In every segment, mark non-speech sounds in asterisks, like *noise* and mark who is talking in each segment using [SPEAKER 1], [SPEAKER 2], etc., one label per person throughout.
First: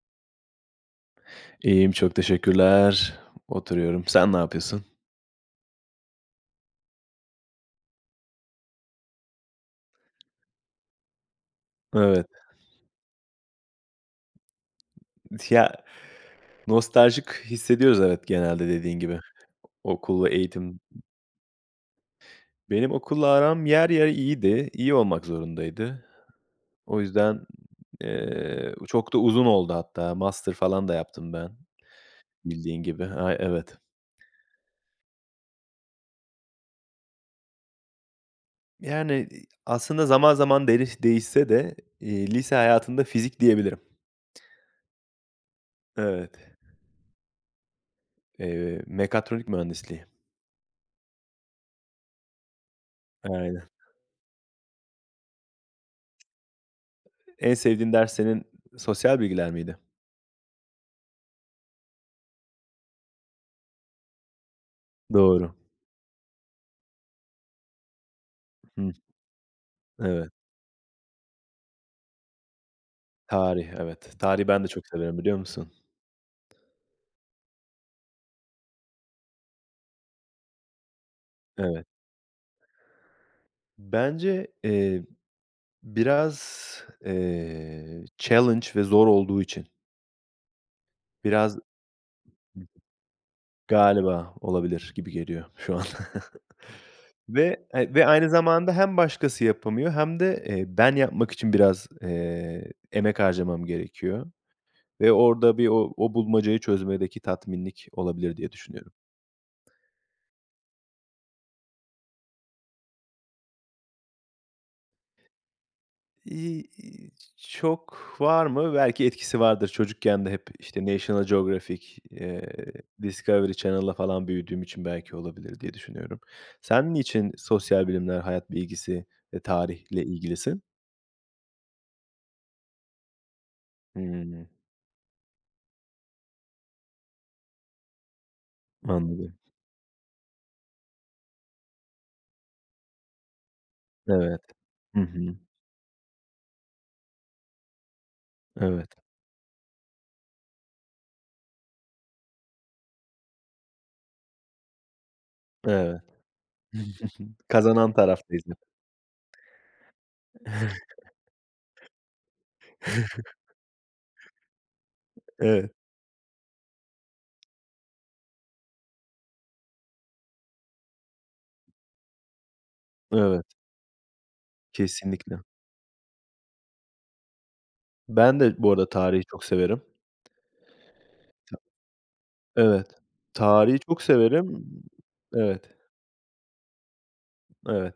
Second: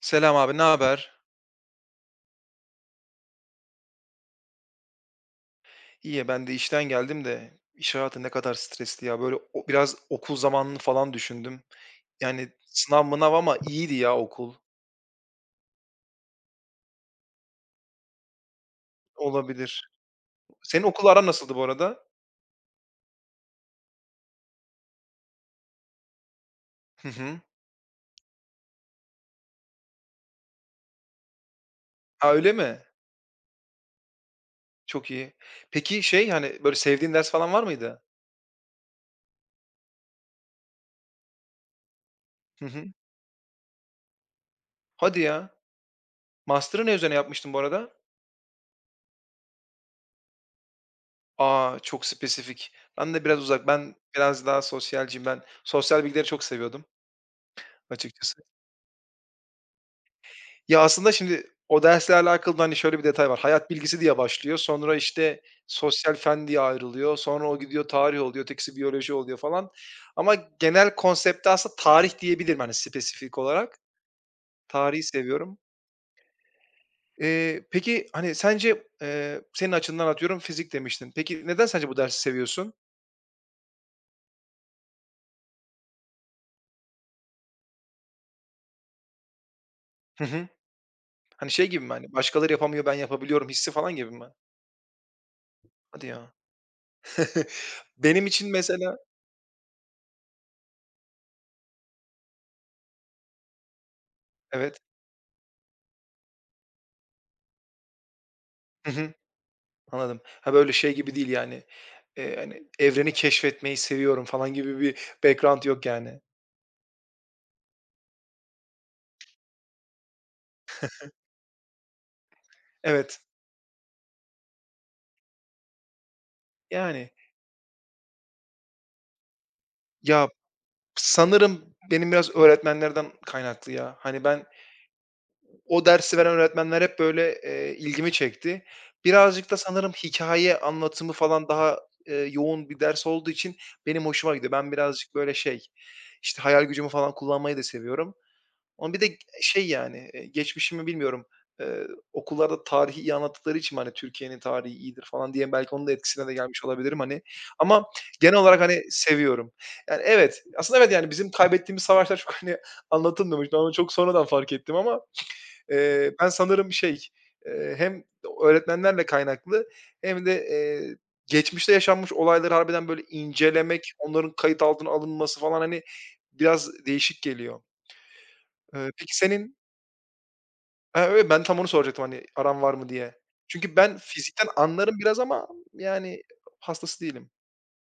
[SPEAKER 1] Selam abi, ne haber?
[SPEAKER 2] İyiyim, çok teşekkürler. Oturuyorum. Sen ne yapıyorsun?
[SPEAKER 1] İyi, ben de işten geldim de iş hayatı ne kadar stresli ya. Böyle biraz okul zamanını falan düşündüm.
[SPEAKER 2] Evet.
[SPEAKER 1] Yani sınav mınav ama iyiydi ya okul.
[SPEAKER 2] Ya, nostaljik hissediyoruz evet genelde dediğin gibi.
[SPEAKER 1] Olabilir.
[SPEAKER 2] Okul ve eğitim.
[SPEAKER 1] Senin okul aran nasıldı bu arada?
[SPEAKER 2] Benim okulla aram yer yer iyiydi. İyi olmak zorundaydı. O
[SPEAKER 1] Hı
[SPEAKER 2] yüzden,
[SPEAKER 1] hı.
[SPEAKER 2] çok da uzun oldu hatta. Master falan da yaptım ben
[SPEAKER 1] Ha öyle
[SPEAKER 2] bildiğin
[SPEAKER 1] mi?
[SPEAKER 2] gibi. Ay, evet.
[SPEAKER 1] Çok iyi. Peki şey hani böyle sevdiğin ders falan var mıydı?
[SPEAKER 2] Yani, aslında zaman zaman değişse de, lise
[SPEAKER 1] Hı hı.
[SPEAKER 2] hayatında fizik diyebilirim.
[SPEAKER 1] Hadi ya.
[SPEAKER 2] Evet.
[SPEAKER 1] Master'ı ne üzerine yapmıştın bu arada?
[SPEAKER 2] Mekatronik mühendisliği.
[SPEAKER 1] Aa çok spesifik. Ben de biraz
[SPEAKER 2] Aynen.
[SPEAKER 1] uzak. Ben biraz daha sosyalciyim. Ben sosyal bilgileri çok seviyordum
[SPEAKER 2] En sevdiğin ders
[SPEAKER 1] açıkçası.
[SPEAKER 2] senin sosyal bilgiler miydi?
[SPEAKER 1] Ya, aslında şimdi o dersle alakalı da, hani, şöyle bir detay var. Hayat bilgisi diye başlıyor. Sonra, işte,
[SPEAKER 2] Doğru.
[SPEAKER 1] sosyal fen diye ayrılıyor. Sonra o gidiyor tarih oluyor. Ötekisi
[SPEAKER 2] Hıh.
[SPEAKER 1] biyoloji oluyor falan.
[SPEAKER 2] Evet.
[SPEAKER 1] Ama genel konsepti aslında tarih diyebilirim, hani, spesifik
[SPEAKER 2] Tarih,
[SPEAKER 1] olarak.
[SPEAKER 2] evet. Tarihi ben de çok
[SPEAKER 1] Tarihi
[SPEAKER 2] severim biliyor
[SPEAKER 1] seviyorum.
[SPEAKER 2] musun?
[SPEAKER 1] Peki, hani, sence, senin açından atıyorum fizik demiştin. Peki neden
[SPEAKER 2] Evet.
[SPEAKER 1] sence bu dersi seviyorsun?
[SPEAKER 2] Bence, biraz, challenge ve zor olduğu için
[SPEAKER 1] Hı hı. Hani,
[SPEAKER 2] biraz
[SPEAKER 1] şey gibi mi, hani, başkaları yapamıyor ben yapabiliyorum hissi falan gibi mi?
[SPEAKER 2] galiba olabilir gibi geliyor şu an
[SPEAKER 1] Hadi ya.
[SPEAKER 2] *laughs*
[SPEAKER 1] *laughs*
[SPEAKER 2] ve
[SPEAKER 1] Benim
[SPEAKER 2] aynı
[SPEAKER 1] için
[SPEAKER 2] zamanda hem
[SPEAKER 1] mesela.
[SPEAKER 2] başkası yapamıyor hem de, ben yapmak için biraz, emek harcamam gerekiyor
[SPEAKER 1] Evet.
[SPEAKER 2] ve orada bir o bulmacayı çözmedeki tatminlik olabilir diye
[SPEAKER 1] Hı
[SPEAKER 2] düşünüyorum.
[SPEAKER 1] hı. Anladım. Ha, böyle şey gibi değil yani, hani, evreni keşfetmeyi seviyorum falan gibi bir background yok yani.
[SPEAKER 2] İii, iii, çok var mı? Belki etkisi vardır. Çocukken de hep, işte, National Geographic,
[SPEAKER 1] Evet,
[SPEAKER 2] Discovery Channel'la falan büyüdüğüm için belki olabilir diye düşünüyorum. Sen
[SPEAKER 1] yani.
[SPEAKER 2] niçin sosyal bilimler, hayat bilgisi ve tarihle
[SPEAKER 1] Ya,
[SPEAKER 2] ilgilisin?
[SPEAKER 1] sanırım benim biraz öğretmenlerden kaynaklı ya. Hani, ben
[SPEAKER 2] Hımm,
[SPEAKER 1] o dersi veren öğretmenler hep böyle, ilgimi çekti.
[SPEAKER 2] anladım.
[SPEAKER 1] Birazcık da sanırım hikaye anlatımı falan daha, yoğun bir ders olduğu için benim hoşuma
[SPEAKER 2] Evet.
[SPEAKER 1] gidiyor. Ben
[SPEAKER 2] Hı
[SPEAKER 1] birazcık böyle
[SPEAKER 2] hı.
[SPEAKER 1] şey, işte, hayal gücümü falan kullanmayı da seviyorum.
[SPEAKER 2] Evet,
[SPEAKER 1] Ama bir de şey, yani, geçmişimi bilmiyorum. Eee, okullarda tarihi iyi anlattıkları için hani, Türkiye'nin tarihi iyidir falan diye belki onun da
[SPEAKER 2] evet.
[SPEAKER 1] etkisine de gelmiş olabilirim, hani.
[SPEAKER 2] *laughs*
[SPEAKER 1] Ama
[SPEAKER 2] Kazanan
[SPEAKER 1] genel
[SPEAKER 2] taraftayız hep.
[SPEAKER 1] olarak, hani, seviyorum. Yani, evet, aslında evet, yani, bizim kaybettiğimiz savaşlar çok, *laughs* hani,
[SPEAKER 2] *laughs*
[SPEAKER 1] anlatılmamış. Ben onu çok sonradan fark ettim ama,
[SPEAKER 2] Evet,
[SPEAKER 1] ben sanırım şey, hem öğretmenlerle kaynaklı hem de, geçmişte yaşanmış olayları harbiden böyle
[SPEAKER 2] evet.
[SPEAKER 1] incelemek, onların kayıt altına alınması
[SPEAKER 2] Kesinlikle.
[SPEAKER 1] falan, hani, biraz değişik geliyor.
[SPEAKER 2] Ben de bu arada
[SPEAKER 1] Peki
[SPEAKER 2] tarihi çok
[SPEAKER 1] senin.
[SPEAKER 2] severim.
[SPEAKER 1] Ha, evet, ben tam onu soracaktım, hani, aran var
[SPEAKER 2] Evet.
[SPEAKER 1] mı diye. Çünkü
[SPEAKER 2] Tarihi
[SPEAKER 1] ben
[SPEAKER 2] çok
[SPEAKER 1] fizikten
[SPEAKER 2] severim.
[SPEAKER 1] anlarım biraz ama,
[SPEAKER 2] Evet.
[SPEAKER 1] yani, hastası değilim.
[SPEAKER 2] Evet.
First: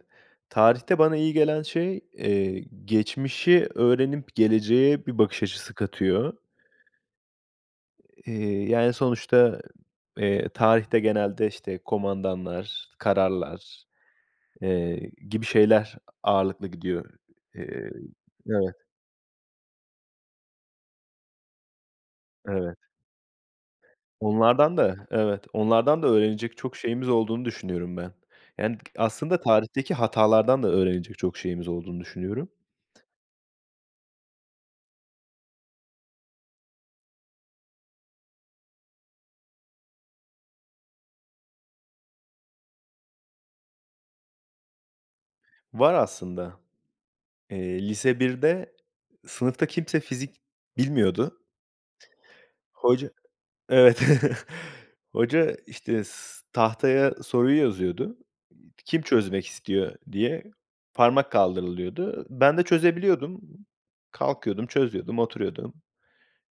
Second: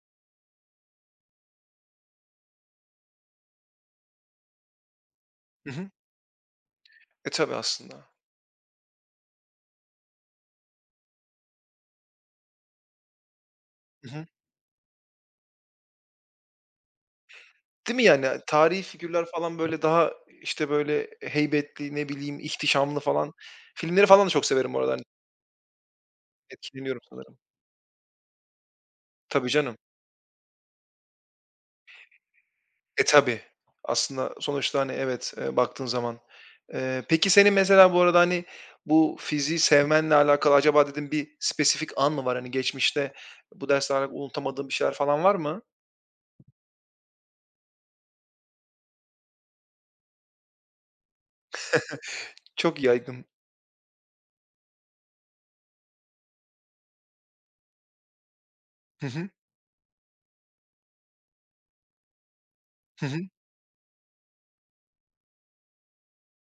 [SPEAKER 2] Tarihte bana iyi gelen şey, geçmişi öğrenip geleceğe bir bakış
[SPEAKER 1] Hı
[SPEAKER 2] açısı
[SPEAKER 1] hı.
[SPEAKER 2] katıyor.
[SPEAKER 1] E, tabii aslında.
[SPEAKER 2] Yani, sonuçta, tarihte genelde, işte, komandanlar, kararlar,
[SPEAKER 1] Hı hı.
[SPEAKER 2] eee, gibi şeyler ağırlıklı gidiyor. Eee
[SPEAKER 1] Değil mi, yani?
[SPEAKER 2] Evet,
[SPEAKER 1] Tarihi figürler falan, böyle, daha, işte, böyle, heybetli, ne bileyim,
[SPEAKER 2] evet.
[SPEAKER 1] ihtişamlı falan. Filmleri falan da çok severim
[SPEAKER 2] Onlardan da
[SPEAKER 1] oradan
[SPEAKER 2] Evet, onlardan da öğrenecek çok
[SPEAKER 1] etkileniyorum
[SPEAKER 2] şeyimiz
[SPEAKER 1] sanırım.
[SPEAKER 2] olduğunu düşünüyorum ben. Yani, aslında
[SPEAKER 1] Tabii canım.
[SPEAKER 2] tarihteki hatalardan da öğrenecek çok şeyimiz olduğunu düşünüyorum.
[SPEAKER 1] E, tabii. Aslında sonuçta, hani, evet, baktığın zaman. Peki senin mesela bu arada, hani, bu fiziği sevmenle alakalı acaba dedim bir spesifik an mı var? Hani, geçmişte bu dersle alakalı unutamadığın bir şeyler falan var mı?
[SPEAKER 2] Var aslında. Lise birde sınıfta kimse fizik bilmiyordu.
[SPEAKER 1] Çok
[SPEAKER 2] Hoca
[SPEAKER 1] yaygın.
[SPEAKER 2] Evet. *laughs* Hoca, işte, tahtaya soruyu yazıyordu. Kim
[SPEAKER 1] Hı hı.
[SPEAKER 2] çözmek istiyor diye parmak kaldırılıyordu. Ben de
[SPEAKER 1] Hı hı.
[SPEAKER 2] çözebiliyordum. Kalkıyordum, çözüyordum, oturuyordum.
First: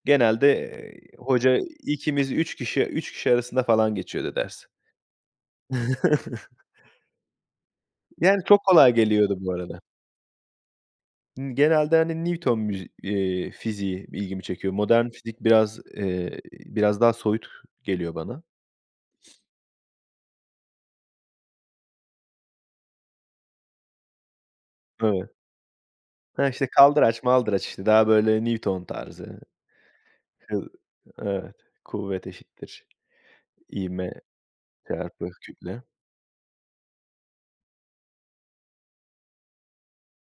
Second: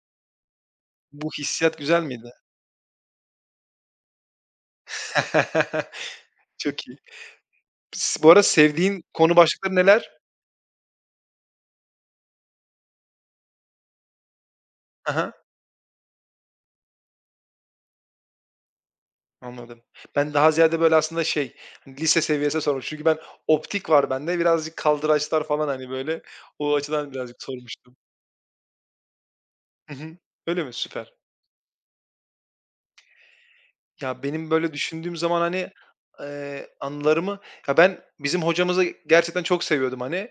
[SPEAKER 2] Genelde,
[SPEAKER 1] Bu
[SPEAKER 2] hoca
[SPEAKER 1] hissiyat güzel miydi?
[SPEAKER 2] ikimiz 3 kişi 3 kişi arasında falan geçiyordu ders.
[SPEAKER 1] *laughs*
[SPEAKER 2] *laughs*
[SPEAKER 1] Çok iyi. Bu
[SPEAKER 2] Yani
[SPEAKER 1] arada
[SPEAKER 2] çok kolay
[SPEAKER 1] sevdiğin konu
[SPEAKER 2] geliyordu bu
[SPEAKER 1] başlıkları
[SPEAKER 2] arada.
[SPEAKER 1] neler?
[SPEAKER 2] Genelde, hani, Newton müzi fiziği ilgimi çekiyor. Modern
[SPEAKER 1] Hı hı.
[SPEAKER 2] fizik biraz daha soyut geliyor bana.
[SPEAKER 1] Anladım. Ben daha ziyade, böyle, aslında şey, hani, lise seviyesinde sormuştum. Çünkü ben optik var bende. Birazcık
[SPEAKER 2] Evet.
[SPEAKER 1] kaldıraçlar falan, hani, böyle,
[SPEAKER 2] Ha, işte,
[SPEAKER 1] o açıdan
[SPEAKER 2] kaldıraç
[SPEAKER 1] birazcık
[SPEAKER 2] maldıraç, işte,
[SPEAKER 1] sormuştum.
[SPEAKER 2] daha böyle Newton tarzı.
[SPEAKER 1] Hı hı. Öyle
[SPEAKER 2] Hız
[SPEAKER 1] mi? Süper.
[SPEAKER 2] Evet. Kuvvet eşittir ivme
[SPEAKER 1] Ya, benim böyle düşündüğüm
[SPEAKER 2] çarpı
[SPEAKER 1] zaman, hani,
[SPEAKER 2] kütle.
[SPEAKER 1] anılarımı. Ya, ben bizim hocamızı gerçekten çok seviyordum, hani.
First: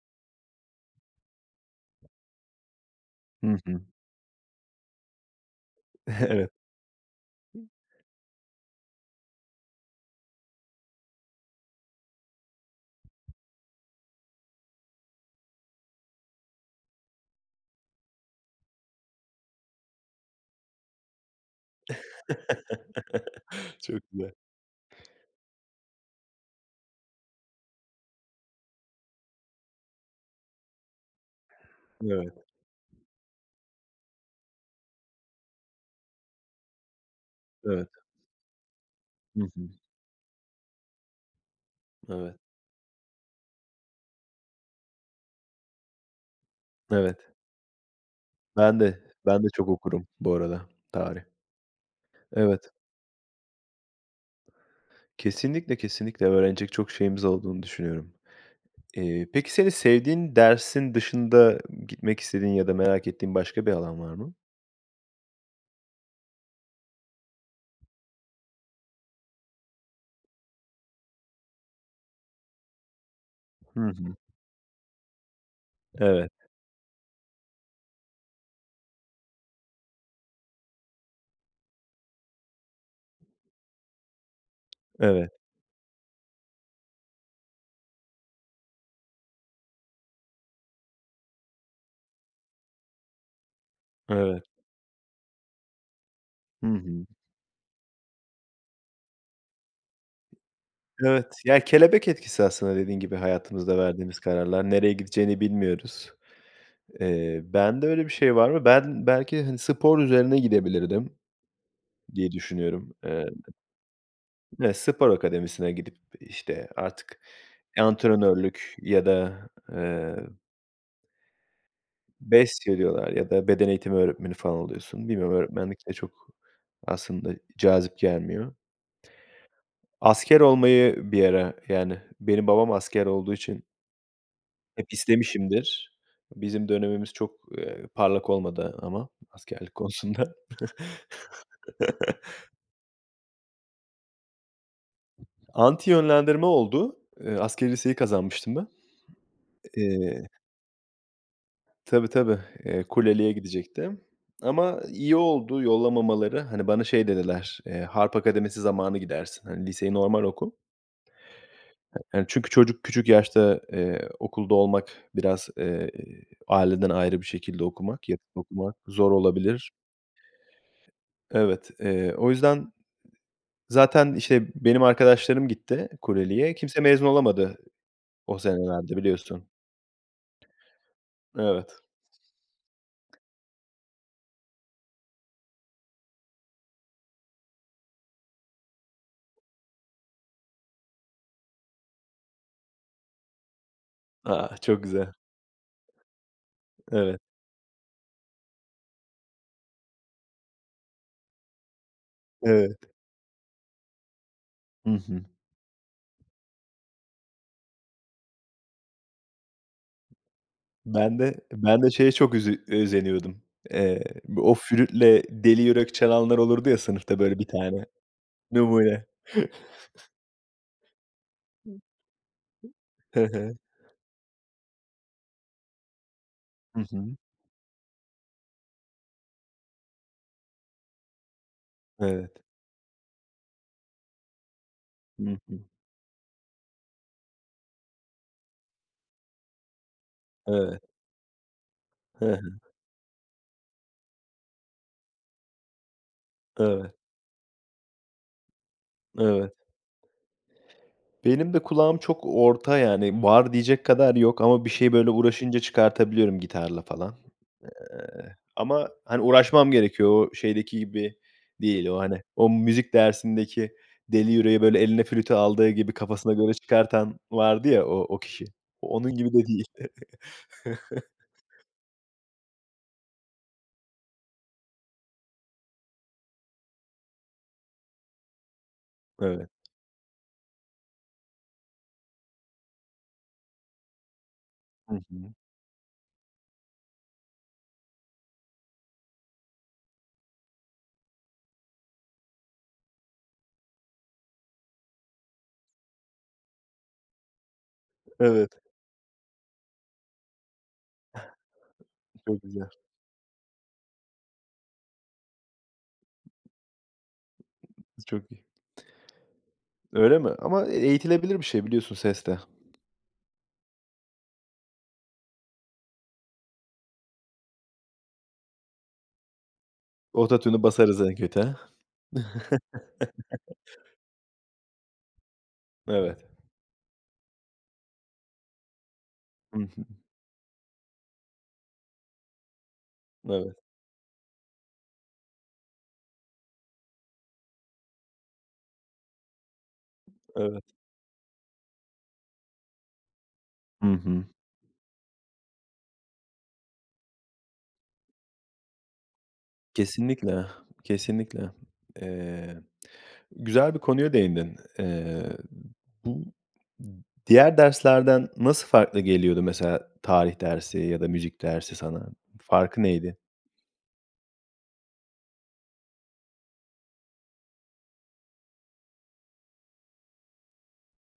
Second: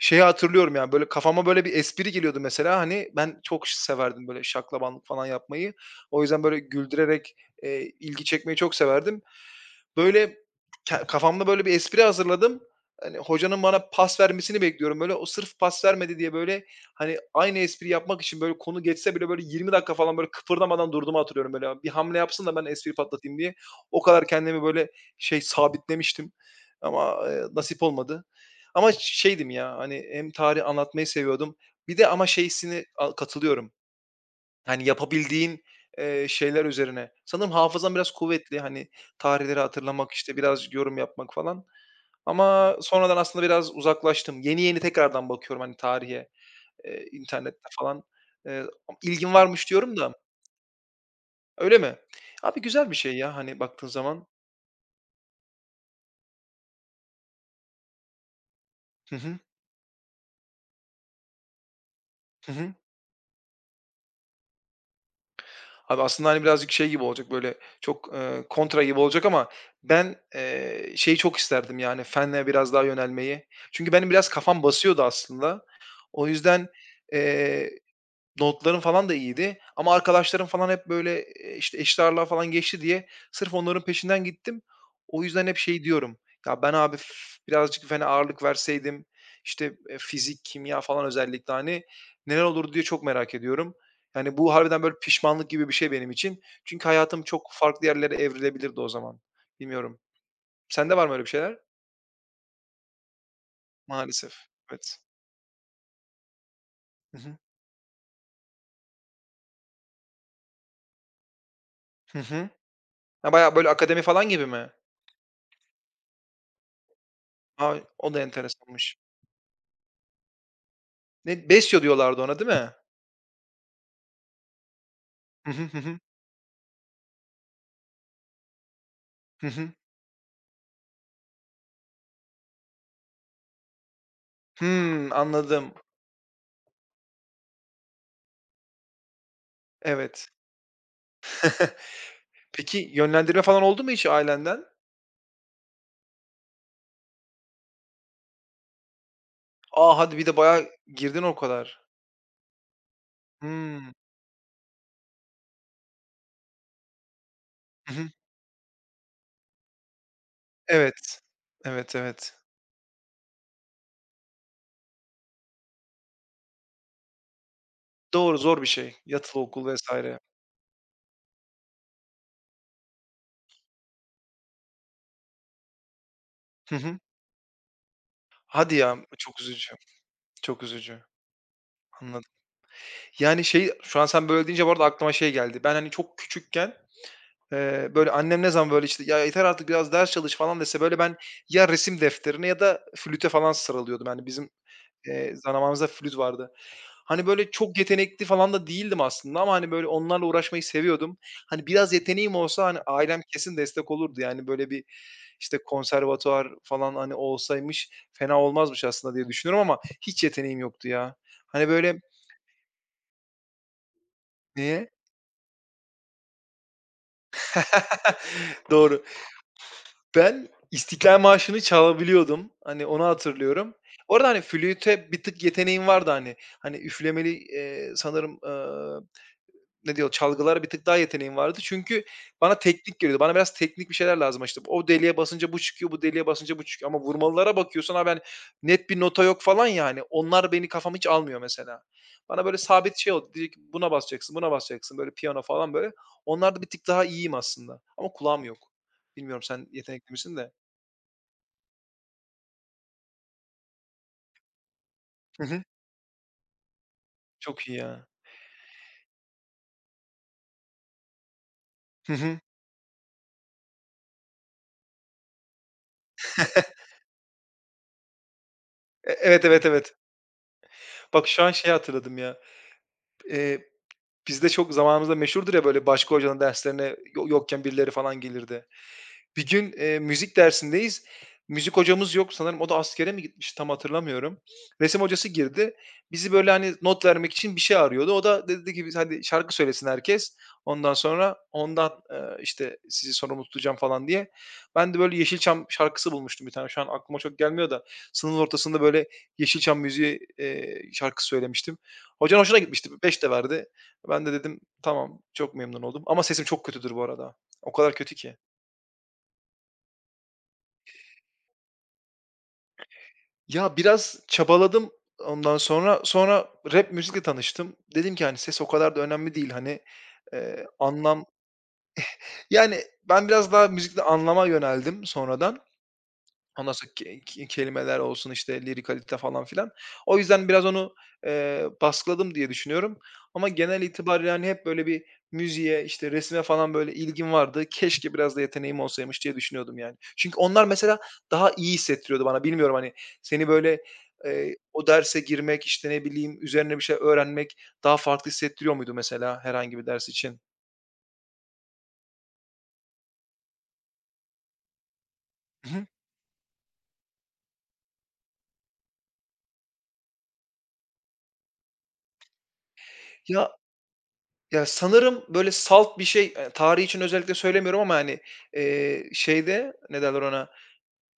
[SPEAKER 1] Şeyi hatırlıyorum yani böyle kafama böyle bir espri geliyordu mesela, hani, ben
[SPEAKER 2] Hı
[SPEAKER 1] çok
[SPEAKER 2] hı.
[SPEAKER 1] severdim böyle şaklabanlık falan yapmayı.
[SPEAKER 2] *laughs*
[SPEAKER 1] O yüzden
[SPEAKER 2] Evet.
[SPEAKER 1] böyle güldürerek, ilgi çekmeyi çok severdim. Böyle kafamda böyle bir espri hazırladım. Hani hocanın bana pas vermesini bekliyorum böyle. O sırf pas vermedi diye böyle, hani, aynı espriyi yapmak için böyle konu geçse bile böyle 20 dakika falan böyle kıpırdamadan durduğumu hatırlıyorum böyle. "Bir hamle yapsın da ben espriyi patlatayım." diye.
[SPEAKER 2] *laughs* Çok
[SPEAKER 1] O kadar
[SPEAKER 2] güzel.
[SPEAKER 1] kendimi böyle şey sabitlemiştim ama, nasip olmadı. Ama şeydim ya, hani, hem tarih anlatmayı seviyordum. Bir de ama
[SPEAKER 2] Evet,
[SPEAKER 1] şeysini katılıyorum. Yani, yapabildiğin, şeyler üzerine. Sanırım
[SPEAKER 2] evet.
[SPEAKER 1] hafızam biraz kuvvetli, hani,
[SPEAKER 2] Hı
[SPEAKER 1] tarihleri
[SPEAKER 2] hı.
[SPEAKER 1] hatırlamak, işte, biraz yorum yapmak falan
[SPEAKER 2] Evet,
[SPEAKER 1] ama sonradan aslında biraz uzaklaştım. Yeni yeni tekrardan bakıyorum, hani, tarihe,
[SPEAKER 2] evet.
[SPEAKER 1] internette falan. Eee,
[SPEAKER 2] Ben de,
[SPEAKER 1] ilgim
[SPEAKER 2] ben de çok
[SPEAKER 1] varmış diyorum
[SPEAKER 2] okurum
[SPEAKER 1] da.
[SPEAKER 2] bu arada tarih.
[SPEAKER 1] Öyle mi? Abi,
[SPEAKER 2] Evet.
[SPEAKER 1] güzel bir şey ya, hani, baktığın zaman.
[SPEAKER 2] Kesinlikle, kesinlikle öğrenecek çok şeyimiz olduğunu düşünüyorum.
[SPEAKER 1] Hı
[SPEAKER 2] Eee,
[SPEAKER 1] hı.
[SPEAKER 2] peki seni sevdiğin dersin dışında gitmek istediğin
[SPEAKER 1] Hı
[SPEAKER 2] ya da
[SPEAKER 1] hı.
[SPEAKER 2] merak ettiğin başka bir alan var mı?
[SPEAKER 1] Abi, aslında, hani, birazcık şey gibi olacak, böyle, çok, kontra gibi olacak ama ben, şeyi çok isterdim, yani, fene biraz daha yönelmeyi.
[SPEAKER 2] Hı
[SPEAKER 1] Çünkü benim
[SPEAKER 2] hı.
[SPEAKER 1] biraz kafam basıyordu aslında. O
[SPEAKER 2] Evet,
[SPEAKER 1] yüzden, eee Notlarım falan da iyiydi ama arkadaşlarım falan hep böyle, işte, eşit ağırlığa falan geçti diye sırf onların peşinden gittim. O
[SPEAKER 2] evet,
[SPEAKER 1] yüzden hep şey diyorum, ya, ben abi birazcık fen ağırlık verseydim, işte, fizik, kimya falan özellikle, hani, neler olurdu diye çok merak ediyorum. Yani,
[SPEAKER 2] evet.
[SPEAKER 1] bu harbiden böyle pişmanlık gibi bir şey benim için.
[SPEAKER 2] Hı
[SPEAKER 1] Çünkü
[SPEAKER 2] hı.
[SPEAKER 1] hayatım çok farklı yerlere evrilebilirdi o zaman. Bilmiyorum. Sende var mı öyle
[SPEAKER 2] Evet,
[SPEAKER 1] bir şeyler?
[SPEAKER 2] ya, kelebek etkisi aslında dediğin gibi hayatımızda verdiğimiz
[SPEAKER 1] Maalesef.
[SPEAKER 2] kararlar. Nereye
[SPEAKER 1] Evet.
[SPEAKER 2] gideceğini bilmiyoruz.
[SPEAKER 1] Hı hı.
[SPEAKER 2] Bende öyle bir şey var mı? Ben belki, hani, spor üzerine gidebilirdim
[SPEAKER 1] Hı
[SPEAKER 2] diye
[SPEAKER 1] hı.
[SPEAKER 2] düşünüyorum. Eee,
[SPEAKER 1] Ha, bayağı böyle akademi falan gibi mi?
[SPEAKER 2] evet, spor akademisine gidip, işte, artık
[SPEAKER 1] A, o da
[SPEAKER 2] antrenörlük
[SPEAKER 1] enteresanmış.
[SPEAKER 2] ya da, eee
[SPEAKER 1] Ne Besyo diyorlardı ona, değil
[SPEAKER 2] Besyo
[SPEAKER 1] mi?
[SPEAKER 2] söylüyorlar ya da beden eğitimi öğretmeni falan oluyorsun. Bilmiyorum,
[SPEAKER 1] Hı hı, hı
[SPEAKER 2] öğretmenlik de
[SPEAKER 1] hı.
[SPEAKER 2] çok aslında cazip gelmiyor.
[SPEAKER 1] Hı hı.
[SPEAKER 2] Asker olmayı bir ara, yani, benim babam asker olduğu için hep
[SPEAKER 1] Hımm, anladım.
[SPEAKER 2] istemişimdir. Bizim dönemimiz çok, parlak olmadı ama askerlik *laughs*
[SPEAKER 1] Evet.
[SPEAKER 2] konusunda.
[SPEAKER 1] *laughs* Peki yönlendirme falan oldu mu hiç ailenden?
[SPEAKER 2] Anti yönlendirme oldu. Askeri liseyi kazanmıştım ben.
[SPEAKER 1] A! Hadi bir
[SPEAKER 2] Eee
[SPEAKER 1] de bayağı girdin o kadar.
[SPEAKER 2] Tabii, tabii. Kuleli'ye
[SPEAKER 1] Hımm.
[SPEAKER 2] gidecektim ama iyi oldu yollamamaları. Hani, bana şey dediler,
[SPEAKER 1] Hı hı.
[SPEAKER 2] "Harp Akademisi zamanı gidersin. Hani, liseyi normal oku."
[SPEAKER 1] Evet. Evet,
[SPEAKER 2] Yani,
[SPEAKER 1] evet.
[SPEAKER 2] çünkü çocuk küçük yaşta, okulda olmak biraz, aileden ayrı bir şekilde okumak, yatıp
[SPEAKER 1] Doğru, zor bir
[SPEAKER 2] okumak
[SPEAKER 1] şey.
[SPEAKER 2] zor
[SPEAKER 1] Yatılı okul
[SPEAKER 2] olabilir.
[SPEAKER 1] vs.
[SPEAKER 2] Evet, o yüzden zaten, işte, benim arkadaşlarım gitti Kureli'ye.
[SPEAKER 1] Hı
[SPEAKER 2] Kimse
[SPEAKER 1] hı.
[SPEAKER 2] mezun olamadı o
[SPEAKER 1] Hadi ya,
[SPEAKER 2] senelerde
[SPEAKER 1] çok
[SPEAKER 2] biliyorsun.
[SPEAKER 1] üzücü, çok üzücü.
[SPEAKER 2] Evet.
[SPEAKER 1] Anladım. Yani, şey, şu an sen böyle deyince bu arada aklıma şey geldi. Ben, hani, çok küçükken. Böyle, annem ne zaman, böyle, işte, "Ya, yeter artık biraz ders çalış." falan dese, böyle, ben ya resim defterine ya da flüte falan sarılıyordum. Hani, bizim,
[SPEAKER 2] A! Çok güzel.
[SPEAKER 1] zamanımızda flüt vardı.
[SPEAKER 2] Evet.
[SPEAKER 1] Hani, böyle, çok yetenekli falan da değildim aslında ama, hani, böyle, onlarla uğraşmayı seviyordum. Hani, biraz yeteneğim olsa,
[SPEAKER 2] Evet.
[SPEAKER 1] hani, ailem kesin destek olurdu. Yani, böyle, bir,
[SPEAKER 2] Hı hı.
[SPEAKER 1] işte, konservatuvar falan, hani, olsaymış fena olmazmış aslında diye düşünüyorum ama hiç yeteneğim yoktu ya.
[SPEAKER 2] Ben de
[SPEAKER 1] Hani,
[SPEAKER 2] ben de
[SPEAKER 1] böyle.
[SPEAKER 2] şeye çok özeniyordum. Bu o
[SPEAKER 1] Niye?
[SPEAKER 2] flütle Deli Yürek çalanlar olurdu ya sınıfta böyle bir tane
[SPEAKER 1] *laughs* Doğru.
[SPEAKER 2] numune.
[SPEAKER 1] Ben istiklal marşını çalabiliyordum. Hani onu
[SPEAKER 2] Hı hı.
[SPEAKER 1] hatırlıyorum. Orada, hani, flüte bir tık yeteneğim vardı, hani. Hani,
[SPEAKER 2] Hı hı.
[SPEAKER 1] üflemeli, sanırım, ne diyor, çalgılara bir tık daha yeteneğim vardı. Çünkü
[SPEAKER 2] Evet.
[SPEAKER 1] bana teknik geliyordu. Bana biraz teknik bir şeyler lazım, işte. O deliğe
[SPEAKER 2] Hı
[SPEAKER 1] basınca
[SPEAKER 2] hı.
[SPEAKER 1] bu çıkıyor, bu deliğe basınca bu çıkıyor. Ama vurmalılara bakıyorsun abi, hani, net bir nota yok falan ya, hani. Onlar beni
[SPEAKER 2] Evet.
[SPEAKER 1] kafam hiç almıyor mesela.
[SPEAKER 2] Hı hı.
[SPEAKER 1] Bana böyle sabit şey oldu. Dedi ki, "Buna basacaksın, buna basacaksın." Böyle piyano falan böyle. Onlarda bir tık
[SPEAKER 2] Evet.
[SPEAKER 1] daha iyiyim aslında ama kulağım yok. Bilmiyorum
[SPEAKER 2] Evet.
[SPEAKER 1] sen yetenekli misin de.
[SPEAKER 2] Benim de kulağım çok orta yani var diyecek kadar yok ama bir şey böyle
[SPEAKER 1] Hı
[SPEAKER 2] uğraşınca
[SPEAKER 1] hı.
[SPEAKER 2] çıkartabiliyorum gitarla falan.
[SPEAKER 1] Çok iyi ya.
[SPEAKER 2] Ama, hani, uğraşmam gerekiyor. O şeydeki gibi değil o,
[SPEAKER 1] Hı
[SPEAKER 2] hani,
[SPEAKER 1] hı.
[SPEAKER 2] o müzik dersindeki deli yüreği böyle eline flütü aldığı gibi kafasına göre
[SPEAKER 1] *laughs*
[SPEAKER 2] çıkartan vardı ya o kişi. Onun gibi
[SPEAKER 1] Evet,
[SPEAKER 2] de değil.
[SPEAKER 1] evet, evet.
[SPEAKER 2] *laughs*
[SPEAKER 1] Bak şu an şey hatırladım ya. Eee, bizde çok zamanımızda meşhurdur ya böyle başka hocanın derslerine yokken birileri falan gelirdi. Bir
[SPEAKER 2] Evet.
[SPEAKER 1] gün, müzik dersindeyiz. Müzik hocamız yok. Sanırım o da askere mi gitmiş tam hatırlamıyorum.
[SPEAKER 2] Hı
[SPEAKER 1] Resim hocası
[SPEAKER 2] hı.
[SPEAKER 1] girdi. Bizi, böyle, hani, not vermek için bir şey arıyordu. O da dedi ki, biz hadi şarkı söylesin herkes. Ondan sonra ondan, işte, sizi sorumlu tutacağım falan diye. Ben de, böyle, Yeşilçam şarkısı bulmuştum bir tane. Şu an aklıma çok gelmiyor da sınıfın
[SPEAKER 2] Evet,
[SPEAKER 1] ortasında, böyle, Yeşilçam müziği, şarkısı söylemiştim. Hocanın
[SPEAKER 2] çok
[SPEAKER 1] hoşuna
[SPEAKER 2] güzel.
[SPEAKER 1] gitmişti. Beş de verdi. Ben de dedim, "Tamam." Çok memnun oldum ama sesim çok kötüdür bu arada. O kadar kötü
[SPEAKER 2] Çok
[SPEAKER 1] ki.
[SPEAKER 2] iyi. Öyle mi? Ama eğitilebilir bir şey biliyorsun ses de.
[SPEAKER 1] Ya, biraz çabaladım ondan sonra. Sonra rap müzikle tanıştım. Dedim ki, hani, ses o kadar da önemli değil, hani,
[SPEAKER 2] Ototune'u basarız en
[SPEAKER 1] anlam.
[SPEAKER 2] kötü ha?
[SPEAKER 1] Yani ben biraz daha müzikte anlama yöneldim sonradan.
[SPEAKER 2] Evet.
[SPEAKER 1] Ondan sonra ke ke kelimeler olsun, işte, lirikalite falan
[SPEAKER 2] Hı
[SPEAKER 1] filan.
[SPEAKER 2] hı.
[SPEAKER 1] O yüzden biraz onu, baskıladım diye düşünüyorum ama
[SPEAKER 2] Evet,
[SPEAKER 1] genel itibariyle, hani, hep böyle bir müziğe, işte, resme falan böyle ilgim vardı. Keşke biraz da yeteneğim olsaymış diye düşünüyordum yani. Çünkü
[SPEAKER 2] evet.
[SPEAKER 1] onlar mesela daha iyi hissettiriyordu bana. Bilmiyorum, hani, seni böyle,
[SPEAKER 2] Hı hı.
[SPEAKER 1] o derse girmek, işte, ne bileyim, üzerine bir şey öğrenmek daha farklı hissettiriyor muydu mesela herhangi bir ders için?
[SPEAKER 2] Kesinlikle, kesinlikle. Eee, güzel bir konuya değindin. Eee,
[SPEAKER 1] Hı hı.
[SPEAKER 2] bu diğer derslerden nasıl farklı geliyordu mesela tarih dersi ya da müzik dersi sana? Farkı neydi?
[SPEAKER 1] Ya Ya, sanırım, böyle, salt bir şey, tarih için özellikle söylemiyorum ama, hani, şeyde, ne derler ona,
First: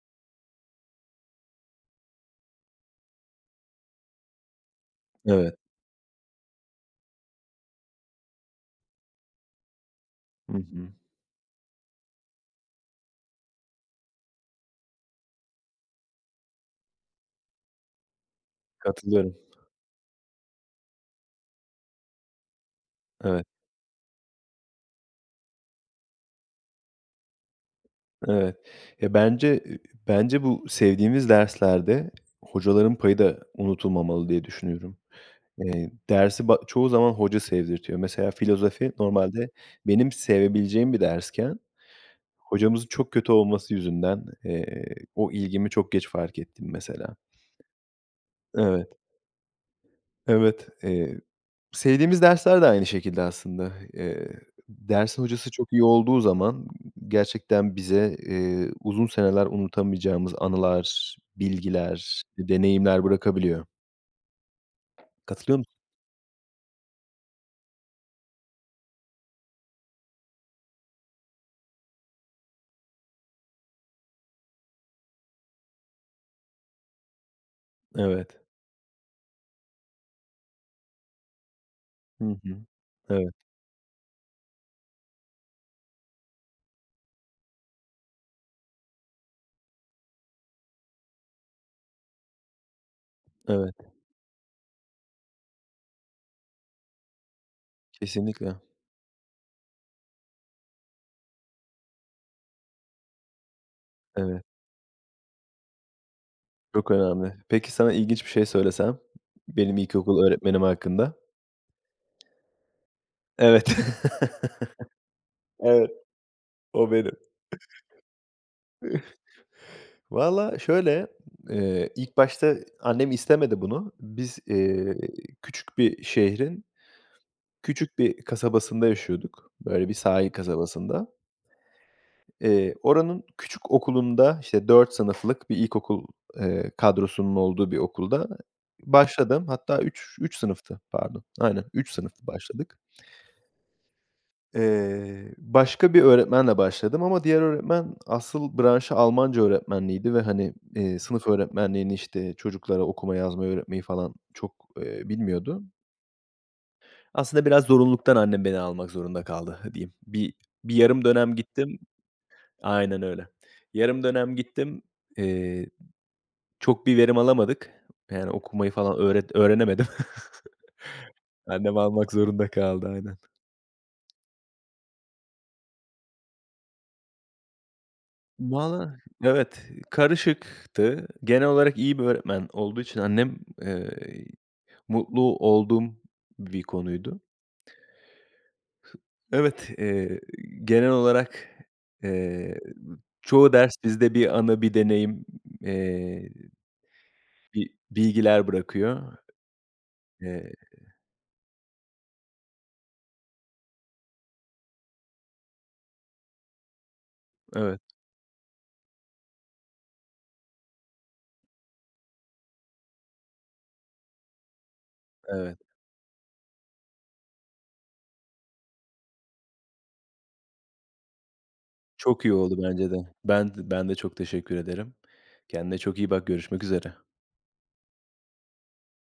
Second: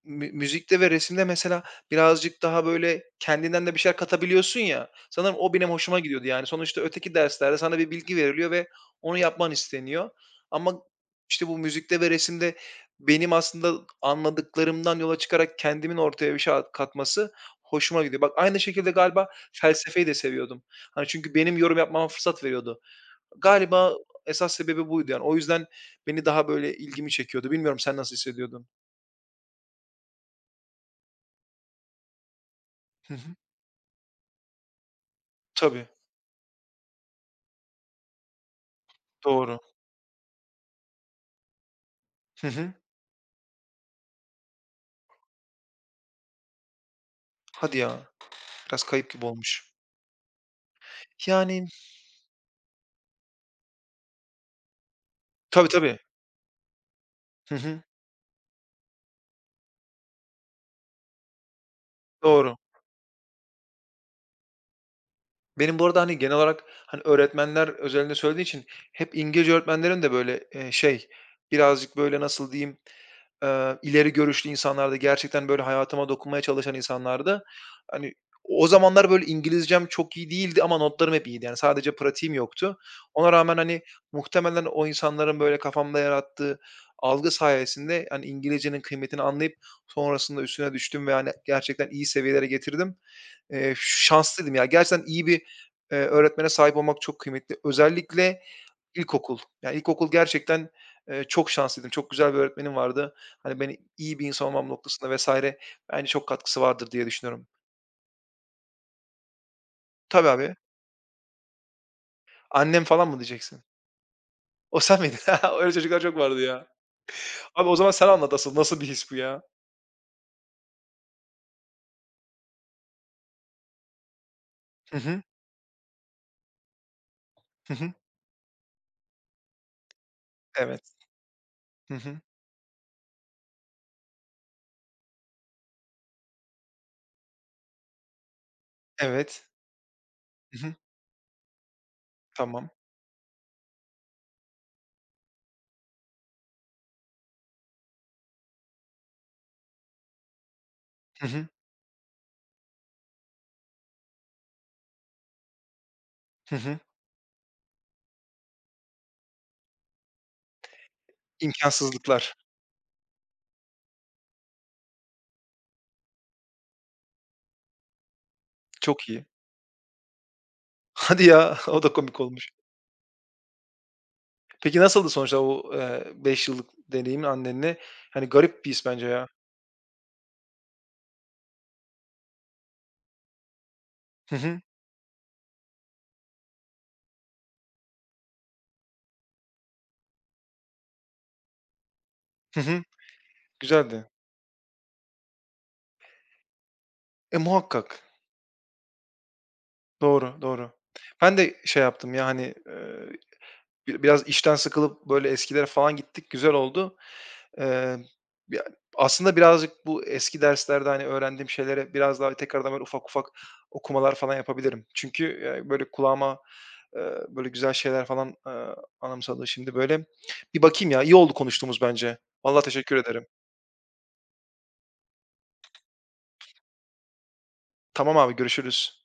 [SPEAKER 1] müzikte ve resimde mesela birazcık daha, böyle, kendinden de bir şeyler katabiliyorsun ya, sanırım o
[SPEAKER 2] Evet.
[SPEAKER 1] benim hoşuma gidiyordu. Yani, sonuçta öteki derslerde sana bir bilgi veriliyor ve onu yapman isteniyor.
[SPEAKER 2] Hı
[SPEAKER 1] Ama,
[SPEAKER 2] hı.
[SPEAKER 1] işte, bu müzikte ve resimde benim aslında anladıklarımdan yola çıkarak kendimin ortaya bir şey katması hoşuma gidiyor. Bak, aynı şekilde galiba
[SPEAKER 2] Katılıyorum.
[SPEAKER 1] felsefeyi de seviyordum. Hani, çünkü benim yorum yapmama fırsat veriyordu.
[SPEAKER 2] Evet,
[SPEAKER 1] Galiba esas sebebi buydu yani. O yüzden beni daha böyle ilgimi çekiyordu. Bilmiyorum sen nasıl
[SPEAKER 2] evet.
[SPEAKER 1] hissediyordun?
[SPEAKER 2] Ya, bence bu sevdiğimiz derslerde hocaların
[SPEAKER 1] Hı
[SPEAKER 2] payı
[SPEAKER 1] hı.
[SPEAKER 2] da unutulmamalı diye düşünüyorum.
[SPEAKER 1] Tabii,
[SPEAKER 2] Dersi çoğu zaman hoca sevdirtiyor. Mesela filozofi normalde
[SPEAKER 1] doğru.
[SPEAKER 2] benim sevebileceğim bir dersken
[SPEAKER 1] Hı hı.
[SPEAKER 2] hocamızın çok kötü olması yüzünden, o ilgimi çok geç fark ettim mesela.
[SPEAKER 1] Hadi ya, biraz
[SPEAKER 2] Evet,
[SPEAKER 1] kayıp gibi olmuş.
[SPEAKER 2] evet. Eee,
[SPEAKER 1] Yani.
[SPEAKER 2] sevdiğimiz dersler de aynı şekilde aslında. Dersin hocası
[SPEAKER 1] Tabii,
[SPEAKER 2] çok iyi
[SPEAKER 1] tabii.
[SPEAKER 2] olduğu zaman
[SPEAKER 1] Hı
[SPEAKER 2] gerçekten
[SPEAKER 1] hı.
[SPEAKER 2] bize, uzun seneler unutamayacağımız anılar, bilgiler,
[SPEAKER 1] Doğru.
[SPEAKER 2] deneyimler bırakabiliyor. Katılıyor musun?
[SPEAKER 1] Benim bu arada, hani, genel olarak, hani, öğretmenler özelinde söylediğin için hep İngilizce öğretmenlerin de böyle, şey, birazcık böyle nasıl diyeyim. İleri görüşlü insanlardı, gerçekten, böyle, hayatıma dokunmaya çalışan insanlardı. Hani,
[SPEAKER 2] Evet.
[SPEAKER 1] o zamanlar, böyle, İngilizcem çok iyi değildi ama notlarım hep iyiydi. Yani, sadece
[SPEAKER 2] Hı
[SPEAKER 1] pratiğim
[SPEAKER 2] hı.
[SPEAKER 1] yoktu. Ona
[SPEAKER 2] Evet,
[SPEAKER 1] rağmen, hani, muhtemelen o insanların, böyle, kafamda yarattığı algı sayesinde, hani, İngilizcenin kıymetini anlayıp sonrasında üstüne düştüm ve, hani, gerçekten iyi seviyelere getirdim.
[SPEAKER 2] evet.
[SPEAKER 1] Şanslıydım ya. Gerçekten iyi bir, öğretmene sahip olmak çok kıymetli. Özellikle
[SPEAKER 2] Kesinlikle.
[SPEAKER 1] İlkokul. Ya, ilkokul gerçekten, çok şanslıydım. Çok güzel bir öğretmenim vardı. Hani, beni iyi bir
[SPEAKER 2] Evet,
[SPEAKER 1] insan olmam noktasında vs. bence çok katkısı
[SPEAKER 2] çok
[SPEAKER 1] vardır diye
[SPEAKER 2] önemli.
[SPEAKER 1] düşünüyorum.
[SPEAKER 2] Peki sana ilginç bir şey söylesem benim ilkokul
[SPEAKER 1] Tabii abi.
[SPEAKER 2] öğretmenim hakkında?
[SPEAKER 1] Annem falan mı diyeceksin?
[SPEAKER 2] Evet. *laughs*
[SPEAKER 1] O sen miydin? *laughs* Öyle
[SPEAKER 2] Evet,
[SPEAKER 1] çocuklar çok vardı ya.
[SPEAKER 2] o benim.
[SPEAKER 1] Abi o zaman sen anlat asıl. Nasıl bir his bu ya?
[SPEAKER 2] Valla şöyle, ilk başta annem istemedi bunu. Biz,
[SPEAKER 1] Hı hı.
[SPEAKER 2] küçük bir şehrin
[SPEAKER 1] Hı hı.
[SPEAKER 2] küçük bir kasabasında yaşıyorduk. Böyle bir sahil
[SPEAKER 1] Evet.
[SPEAKER 2] kasabasında.
[SPEAKER 1] Hı hı.
[SPEAKER 2] Oranın küçük okulunda, işte, 4 sınıflık bir ilkokul, kadrosunun olduğu bir okulda başladım.
[SPEAKER 1] Evet.
[SPEAKER 2] Hatta üç
[SPEAKER 1] Hı hı.
[SPEAKER 2] sınıftı, pardon. Aynen, 3 sınıftı
[SPEAKER 1] Tamam.
[SPEAKER 2] başladık. Başka bir öğretmenle başladım ama diğer öğretmen asıl branşı Almanca öğretmenliğiydi ve, hani, sınıf
[SPEAKER 1] Hı hı.
[SPEAKER 2] öğretmenliğini, işte, çocuklara okuma yazmayı öğretmeyi falan çok, bilmiyordu.
[SPEAKER 1] Hı hı.
[SPEAKER 2] Aslında biraz zorunluluktan annem beni almak zorunda kaldı diyeyim. Bir yarım dönem gittim.
[SPEAKER 1] İmkânsızlıklar.
[SPEAKER 2] Aynen öyle. Yarım dönem gittim. Eee, çok bir verim alamadık. Yani okumayı falan
[SPEAKER 1] Çok iyi. *laughs*
[SPEAKER 2] öğrenemedim.
[SPEAKER 1] Hadi
[SPEAKER 2] *laughs*
[SPEAKER 1] ya,
[SPEAKER 2] Annem
[SPEAKER 1] o da
[SPEAKER 2] almak
[SPEAKER 1] komik
[SPEAKER 2] zorunda
[SPEAKER 1] olmuş.
[SPEAKER 2] kaldı aynen.
[SPEAKER 1] Peki nasıldı sonuçta o, 5 yıllık deneyimin annenle? Hani, garip bir his
[SPEAKER 2] Valla
[SPEAKER 1] bence ya.
[SPEAKER 2] evet, karışıktı. Genel olarak iyi bir öğretmen olduğu için annem, eee,
[SPEAKER 1] Hı hı.
[SPEAKER 2] mutlu olduğum bir konuydu. Evet, genel olarak, eee,
[SPEAKER 1] Hı hı.
[SPEAKER 2] çoğu ders
[SPEAKER 1] Güzeldi.
[SPEAKER 2] bizde bir anı, bir deneyim, eee,
[SPEAKER 1] E, muhakkak.
[SPEAKER 2] bilgiler bırakıyor.
[SPEAKER 1] Doğru,
[SPEAKER 2] Eee,
[SPEAKER 1] doğru. Ben de şey yaptım ya, hani, biraz işten sıkılıp böyle eskilere falan gittik, güzel oldu.
[SPEAKER 2] evet,
[SPEAKER 1] Eee, ya, aslında birazcık bu eski derslerde, hani, öğrendiğim şeylere biraz daha tekrardan böyle ufak ufak okumalar falan yapabilirim. Çünkü,
[SPEAKER 2] evet.
[SPEAKER 1] böyle kulağıma, böyle güzel şeyler falan, anımsadı şimdi böyle. Bir bakayım ya, iyi oldu konuştuğumuz bence.
[SPEAKER 2] Çok iyi oldu
[SPEAKER 1] Vallahi
[SPEAKER 2] bence
[SPEAKER 1] teşekkür
[SPEAKER 2] de.
[SPEAKER 1] ederim.
[SPEAKER 2] Ben de çok teşekkür ederim. Kendine çok iyi bak. Görüşmek üzere.
[SPEAKER 1] Tamam abi, görüşürüz.